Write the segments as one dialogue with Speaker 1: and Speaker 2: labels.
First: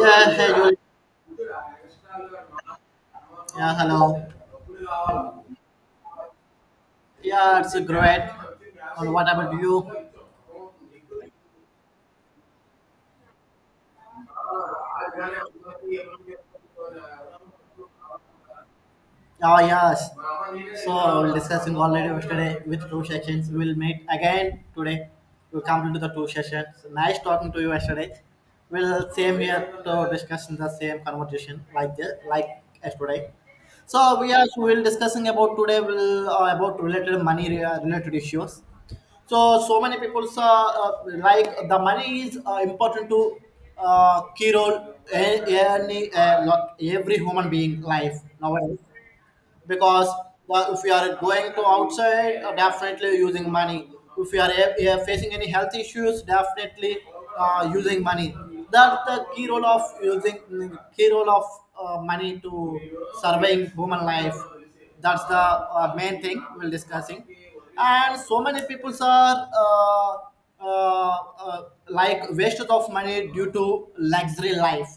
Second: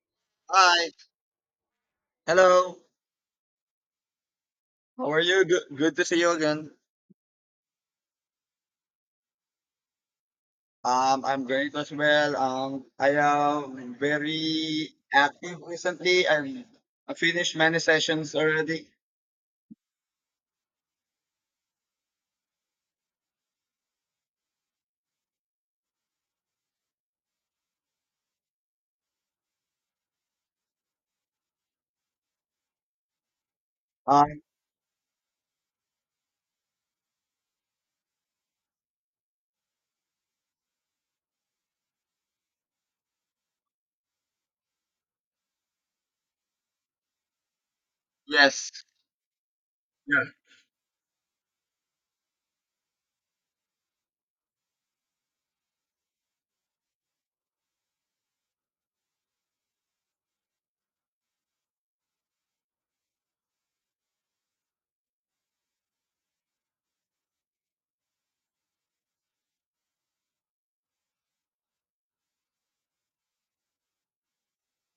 Speaker 1: Yeah, hey Julie.
Speaker 2: Hi. Hello.
Speaker 1: Yeah, hello.
Speaker 2: How are you? Good, good to see you again.
Speaker 1: Yeah, it's great. And what about you?
Speaker 2: I'm great as well. I am very active recently. I finished many sessions already.
Speaker 1: Oh yes. So I will discussing already yesterday with two sessions. We will meet again today. We'll complete the two sessions. So, nice talking to you yesterday. We'll same here to discuss in the same conversation like this, like yesterday. So we
Speaker 2: Um,
Speaker 1: are we will discussing about today will about related money related issues. So so many people like the money is important to key role in, lot every human being life
Speaker 2: yes.
Speaker 1: nowadays because
Speaker 2: Yeah.
Speaker 1: well, if we are going to outside definitely using money. If we are facing any health issues, definitely using money. That's the key role of using key role of money to surveying human life. That's the main thing we're discussing. And so many people are uh, uh, like wasted of money due to luxury life,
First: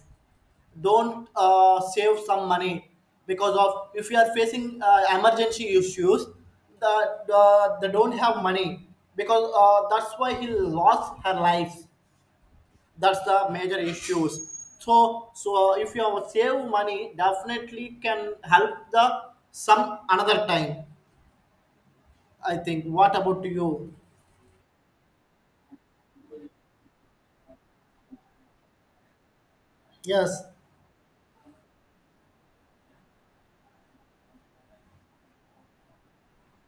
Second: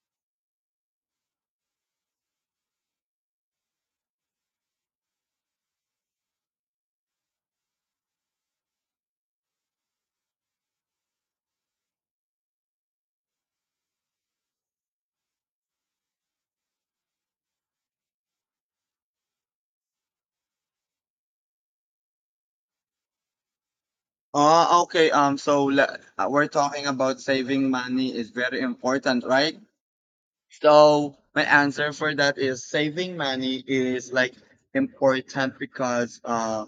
Speaker 1: don't save some money. Because of, if you are facing emergency issues, the they don't have money, because that's why he lost her life. That's the major issues. So so if you have save money, definitely can help the some another time. I think, what about you?
Speaker 2: Oh, okay. So we're talking about saving money is very important, right?
Speaker 1: Yes.
Speaker 2: So my answer for that is saving money is like important because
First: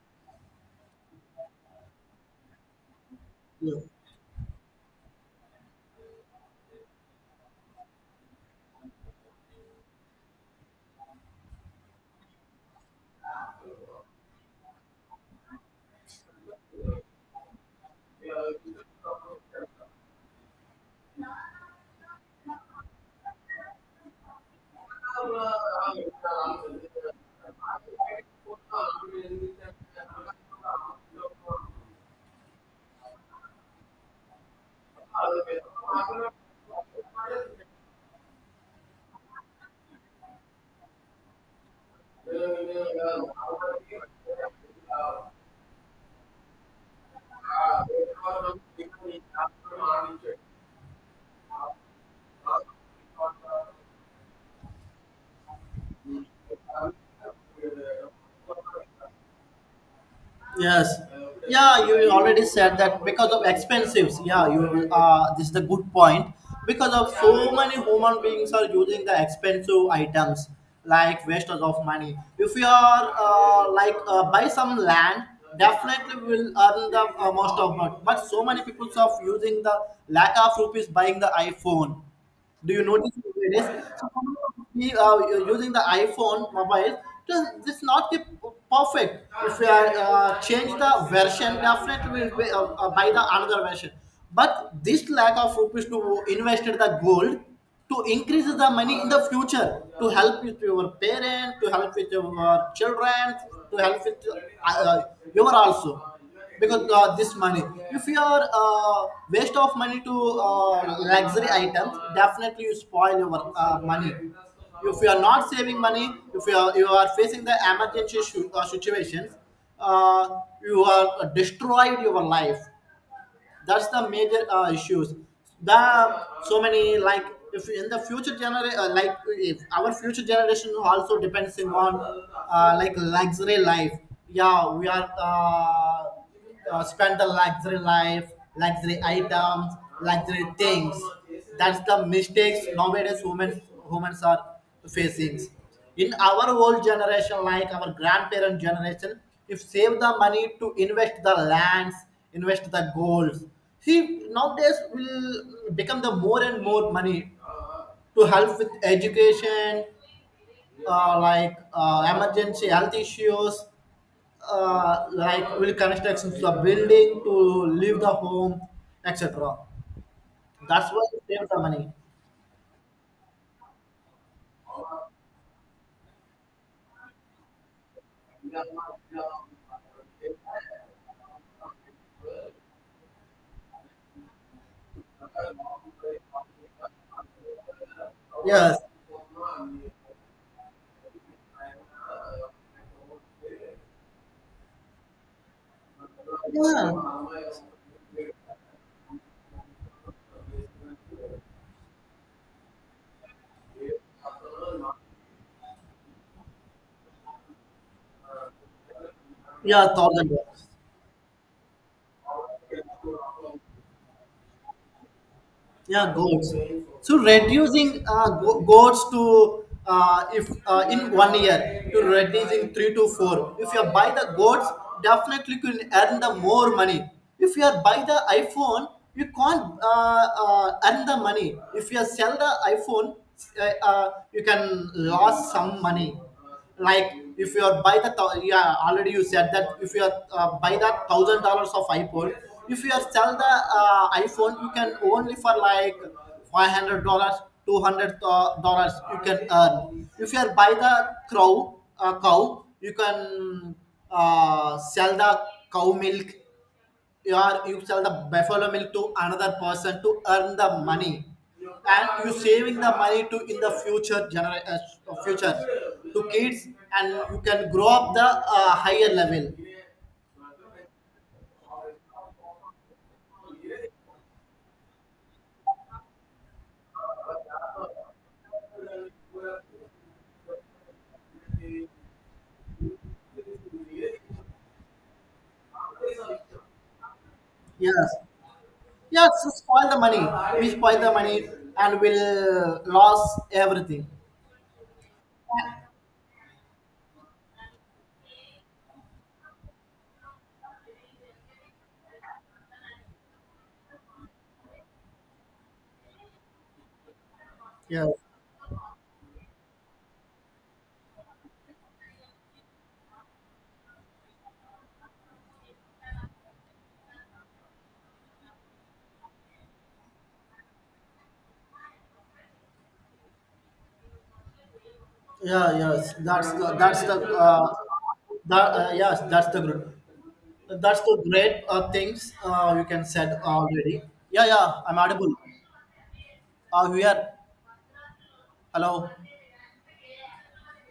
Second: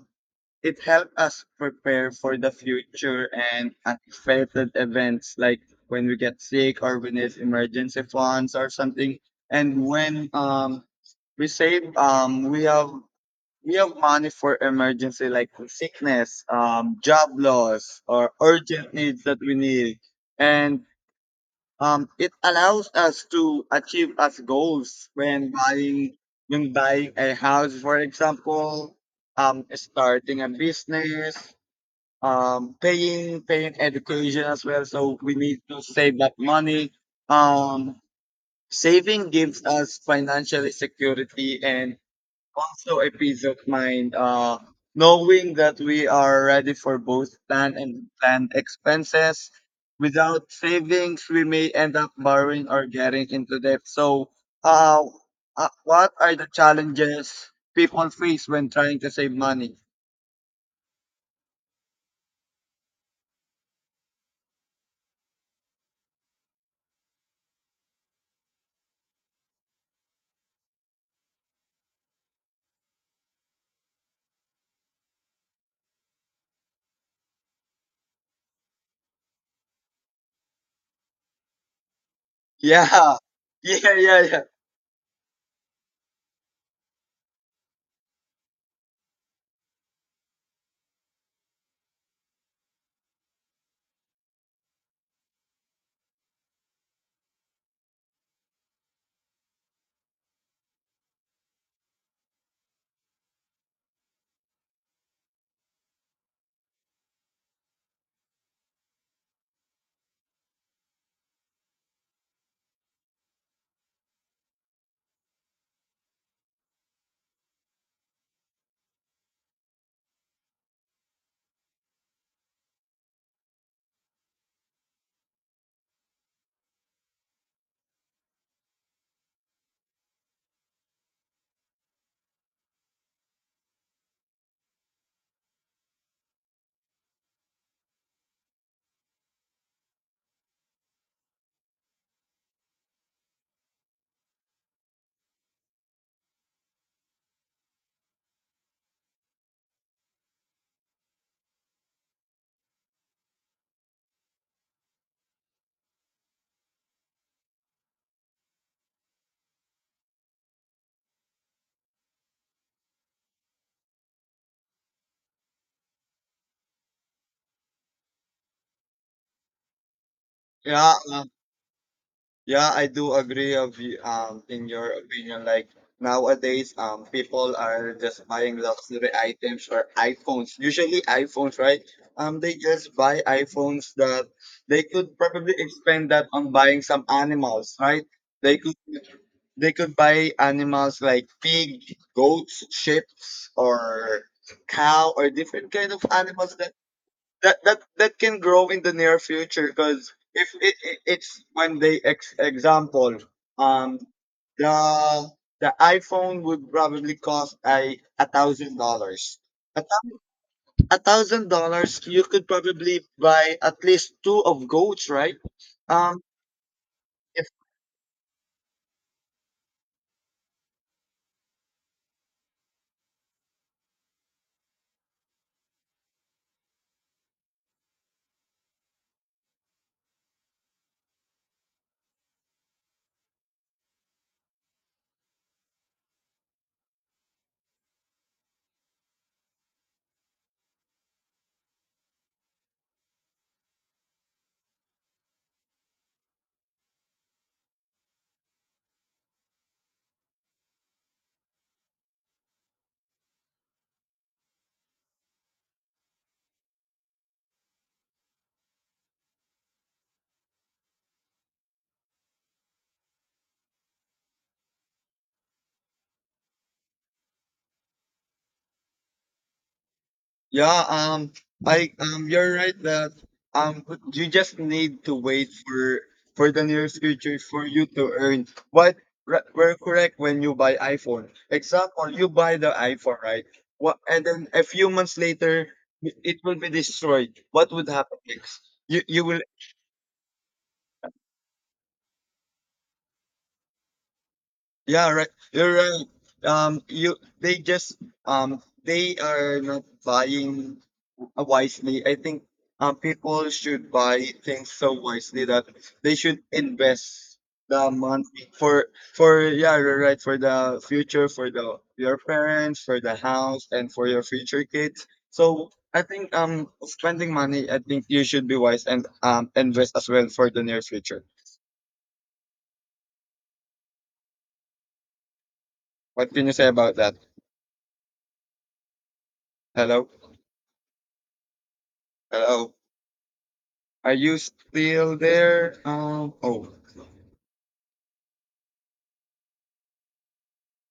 Speaker 2: it helped us prepare for the future and unexpected events like when we get sick or we need emergency funds or something. And when we save, we have money for emergency like sickness, job loss or urgent needs that we need. And it allows us to achieve us goals when buying a house, for example, starting a business, paying education as well. So we need to save that money. Um, saving gives us financial security and also a peace of mind, knowing that we are ready for both planned and planned expenses. Without savings, we may end up borrowing or getting into debt. So, uh, what are the challenges people face when trying to save money?
Speaker 1: Yes. Yeah, you already said that because of expensives. Yeah, you this is the good point. Because of so many human beings are using the expensive items like wasters of money. If you are like buy some land, definitely will earn the most of it. But so many people are using the lack of rupees buying the iPhone. Do you notice
Speaker 2: Yeah,
Speaker 1: it is?
Speaker 2: yeah,
Speaker 1: So
Speaker 2: yeah, yeah,
Speaker 1: we are using the iPhone mobile. So this not the perfect. If we are change the version, definitely we will buy the another version. But this lack of rupees to invest in the gold, to increase the money in the future, to help with your parents, to help with your children, to help with uh, uh, your also. Because this money, if you are waste of money to luxury items, definitely you spoil your money. If you are not saving money, if you are, you are facing the emergency situations, uh, you are destroyed your life. That's the major issues. The so many like, if in the future generation like if our future generation also depending on like luxury life. Yeah, we are spend the luxury life, luxury items, luxury things. That's the mistakes nowadays women humans are facing. In our old generation like our grandparent generation, if save the money to invest the lands, invest the goals, see nowadays will become the more and more money to help with education, like emergency health issues, like will constructions to the building to leave the home, etc. That's
Speaker 2: yeah.
Speaker 1: why you save the money.
Speaker 2: Yeah, I do agree of you, in your opinion. Like nowadays, people are just buying luxury items or iPhones. Usually iPhones, right? They just buy iPhones that they could probably expend that on buying some animals, right? They could
Speaker 1: Yes,
Speaker 2: they could buy animals like pig, goats, sheep, or cow or different kind of animals that
Speaker 1: yeah,
Speaker 2: that can grow in the near future because if it, it's when they example, um the the iphone would probably cost $1,000. a
Speaker 1: yeah,
Speaker 2: thou-
Speaker 1: $1,000.
Speaker 2: $1,000, you could probably buy at least two of goats, right?
Speaker 1: Yeah,
Speaker 2: um
Speaker 1: goats. So reducing goats to if in 1 year to reducing 3 to 4. If you buy the goats, definitely you can earn the more money. If you are buy the iPhone, you can't earn the money. If you sell the iPhone, you can lose some money. Like if you are yeah, already you said that, if you are buy the $1,000 of iphone, if you are sell the iphone, you can only for like $500. $200 you can earn if you are buy the crow cow. You can sell the cow milk. You are, you sell the buffalo milk to another person to earn the money, and you saving the money to in the future to kids, and you can grow up the higher level.
Speaker 2: yeah, I you're right that, but you just need to wait for the nearest future for you to earn. We're correct. When you buy iPhone, example, you buy the iPhone, right? What And then a few months later, it will be destroyed. What would
Speaker 1: Yes.
Speaker 2: happen next? You
Speaker 1: Yes,
Speaker 2: will
Speaker 1: so spoil the money. We spoil the money and will lose everything.
Speaker 2: yeah right. You're right. You they just they are not buying wisely. I think people should buy things so wisely that they should invest the
Speaker 1: Yeah.
Speaker 2: money for yeah, you're right, for the future, for the your parents, for the house and for your future kids. So I think spending money, I think you should be wise and invest as well for the near future.
Speaker 1: Yeah, yes,
Speaker 2: What can you say about
Speaker 1: that's
Speaker 2: that?
Speaker 1: uh, the yes, that's the group.
Speaker 2: Hello,
Speaker 1: That's the great things
Speaker 2: hello.
Speaker 1: you can said already.
Speaker 2: Are you
Speaker 1: Yeah, yeah, I'm
Speaker 2: still
Speaker 1: audible.
Speaker 2: there? Oh.
Speaker 1: Here. Hello.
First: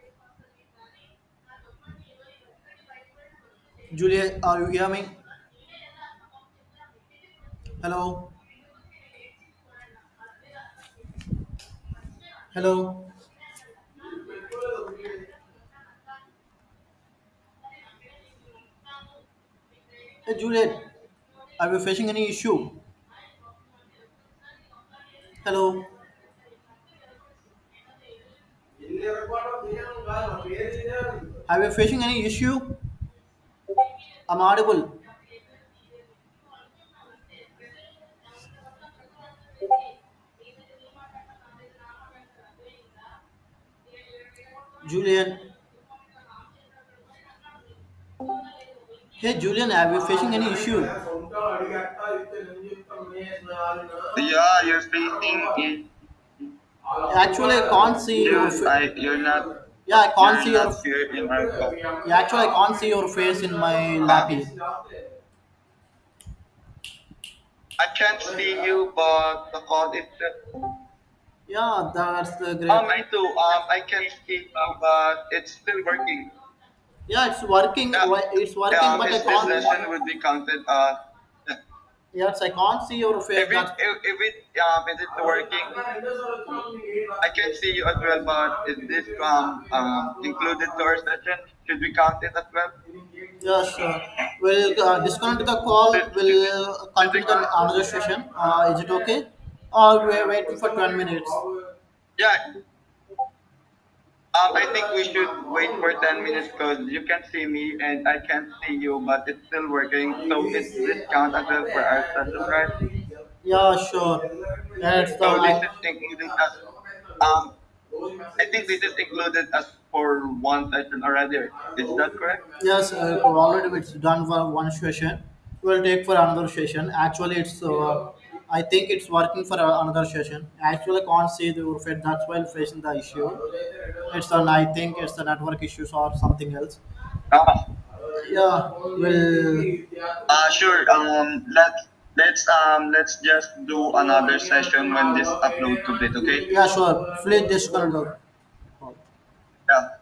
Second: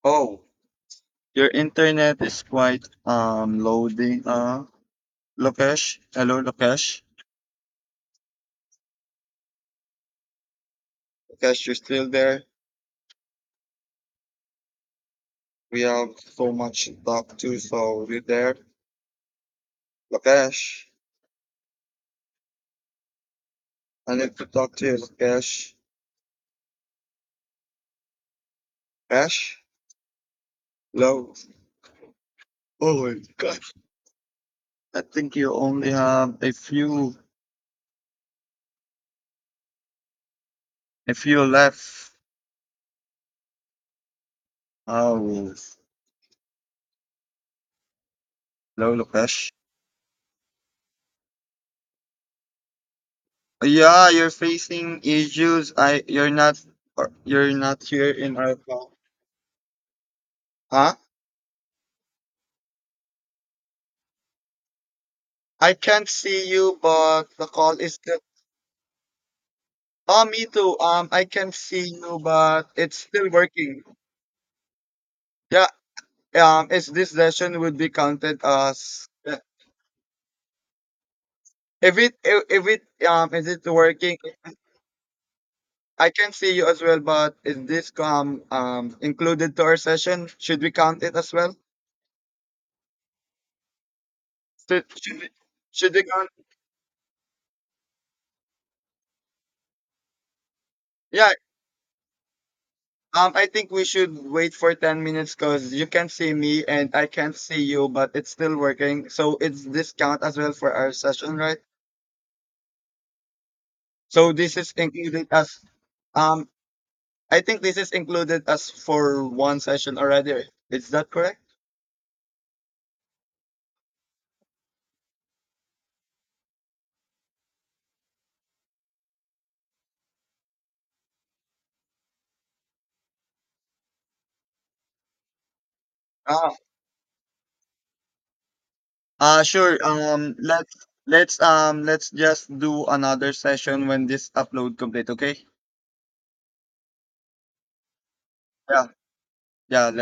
Speaker 2: Oh. Your internet is quite loading
Speaker 1: Juliet, are you
Speaker 2: up.
Speaker 1: hear me?
Speaker 2: Lokesh, hello Lokesh.
Speaker 1: Hello.
Speaker 2: Lokesh, you're still there?
Speaker 1: Hello.
Speaker 2: We have so much to talk to, so you there?
Speaker 1: Hey, Juliet,
Speaker 2: Lokesh,
Speaker 1: are you facing any issue?
Speaker 2: I need to talk to you, Lokesh.
Speaker 1: Hello.
Speaker 2: Lokesh, hello.
Speaker 1: Are you facing any issue?
Speaker 2: Oh my gosh.
Speaker 1: I'm audible.
Speaker 2: I think you only have a few left.
Speaker 1: Julian.
Speaker 2: Oh, hello
Speaker 1: Hey
Speaker 2: Lokesh.
Speaker 1: Julian, are you facing any issue?
Speaker 2: Yeah, you're
Speaker 1: Yeah, you
Speaker 2: facing
Speaker 1: speak.
Speaker 2: issues. I, you're
Speaker 1: Actually, I
Speaker 2: not
Speaker 1: can't
Speaker 2: here
Speaker 1: see
Speaker 2: in
Speaker 1: your
Speaker 2: our
Speaker 1: dude,
Speaker 2: call.
Speaker 1: I yeah, I can't see cannot
Speaker 2: Huh?
Speaker 1: your cannot hear in yeah, actually I can't see your face in my lapis.
Speaker 2: I can't see you, but the call
Speaker 1: I
Speaker 2: is still.
Speaker 1: can't see you, but the call is.
Speaker 2: Oh, me too. I can see
Speaker 1: Yeah,
Speaker 2: you,
Speaker 1: that's the
Speaker 2: but
Speaker 1: great.
Speaker 2: it's
Speaker 1: Great. I do.
Speaker 2: still
Speaker 1: I
Speaker 2: working.
Speaker 1: can see you, but it's
Speaker 2: Yeah.
Speaker 1: still working.
Speaker 2: Is this
Speaker 1: Yeah, it's
Speaker 2: session would be
Speaker 1: working. Yeah.
Speaker 2: counted
Speaker 1: It's working, but
Speaker 2: as
Speaker 1: I is
Speaker 2: yeah.
Speaker 1: this can't. Session would be counted? Yeah. Yes, I
Speaker 2: If
Speaker 1: can't see
Speaker 2: it,
Speaker 1: your face.
Speaker 2: is
Speaker 1: If it,
Speaker 2: it
Speaker 1: that
Speaker 2: working?
Speaker 1: if it, is it
Speaker 2: I can see you as well, but is
Speaker 1: you
Speaker 2: this um included to our session? Should
Speaker 1: included
Speaker 2: we
Speaker 1: to our
Speaker 2: count it as
Speaker 1: session?
Speaker 2: well?
Speaker 1: Should we count it as well? Yes, we'll
Speaker 2: Should should we,
Speaker 1: disconnect the should call.
Speaker 2: should we
Speaker 1: Should, we?
Speaker 2: count?
Speaker 1: We'll should we continue the count? Another session. Is it okay? Or we are waiting for 10 minutes.
Speaker 2: Yeah.
Speaker 1: Yeah.
Speaker 2: I think we should wait
Speaker 1: I
Speaker 2: for
Speaker 1: think
Speaker 2: ten
Speaker 1: we should
Speaker 2: minutes
Speaker 1: wait
Speaker 2: because you
Speaker 1: for
Speaker 2: can
Speaker 1: 10
Speaker 2: see
Speaker 1: minutes
Speaker 2: me
Speaker 1: because
Speaker 2: and
Speaker 1: you
Speaker 2: I
Speaker 1: can
Speaker 2: can't
Speaker 1: see
Speaker 2: see
Speaker 1: me
Speaker 2: you,
Speaker 1: and
Speaker 2: but
Speaker 1: I
Speaker 2: it's
Speaker 1: can't
Speaker 2: still
Speaker 1: see you,
Speaker 2: working.
Speaker 1: but
Speaker 2: So
Speaker 1: it's
Speaker 2: it's
Speaker 1: still
Speaker 2: this
Speaker 1: working.
Speaker 2: count as well for our session, right?
Speaker 1: So, yeah, sure.
Speaker 2: So this is
Speaker 1: That's the
Speaker 2: included
Speaker 1: so this I.
Speaker 2: as
Speaker 1: is line. Taking
Speaker 2: um
Speaker 1: the
Speaker 2: I
Speaker 1: um,
Speaker 2: think this is included as for
Speaker 1: included
Speaker 2: one
Speaker 1: as
Speaker 2: session
Speaker 1: for
Speaker 2: already.
Speaker 1: one
Speaker 2: Is
Speaker 1: session
Speaker 2: that
Speaker 1: already.
Speaker 2: correct?
Speaker 1: Yes, already it's done for one session. We'll take for another session. Actually, it's I think it's working for another session. Actually, can't see the Urfed. That's why I'm facing the issue. It's an I think it's the network issues or something
Speaker 2: Ah,
Speaker 1: else. Ah, yeah, will
Speaker 2: sure.
Speaker 1: sure.
Speaker 2: Let's
Speaker 1: Let's
Speaker 2: let's just do
Speaker 1: let's
Speaker 2: another
Speaker 1: just do
Speaker 2: session when this upload complete. Okay.
Speaker 1: yeah, sure. Please disconnect the
Speaker 2: Yeah.
Speaker 1: call. Yeah.
Speaker 2: Yeah.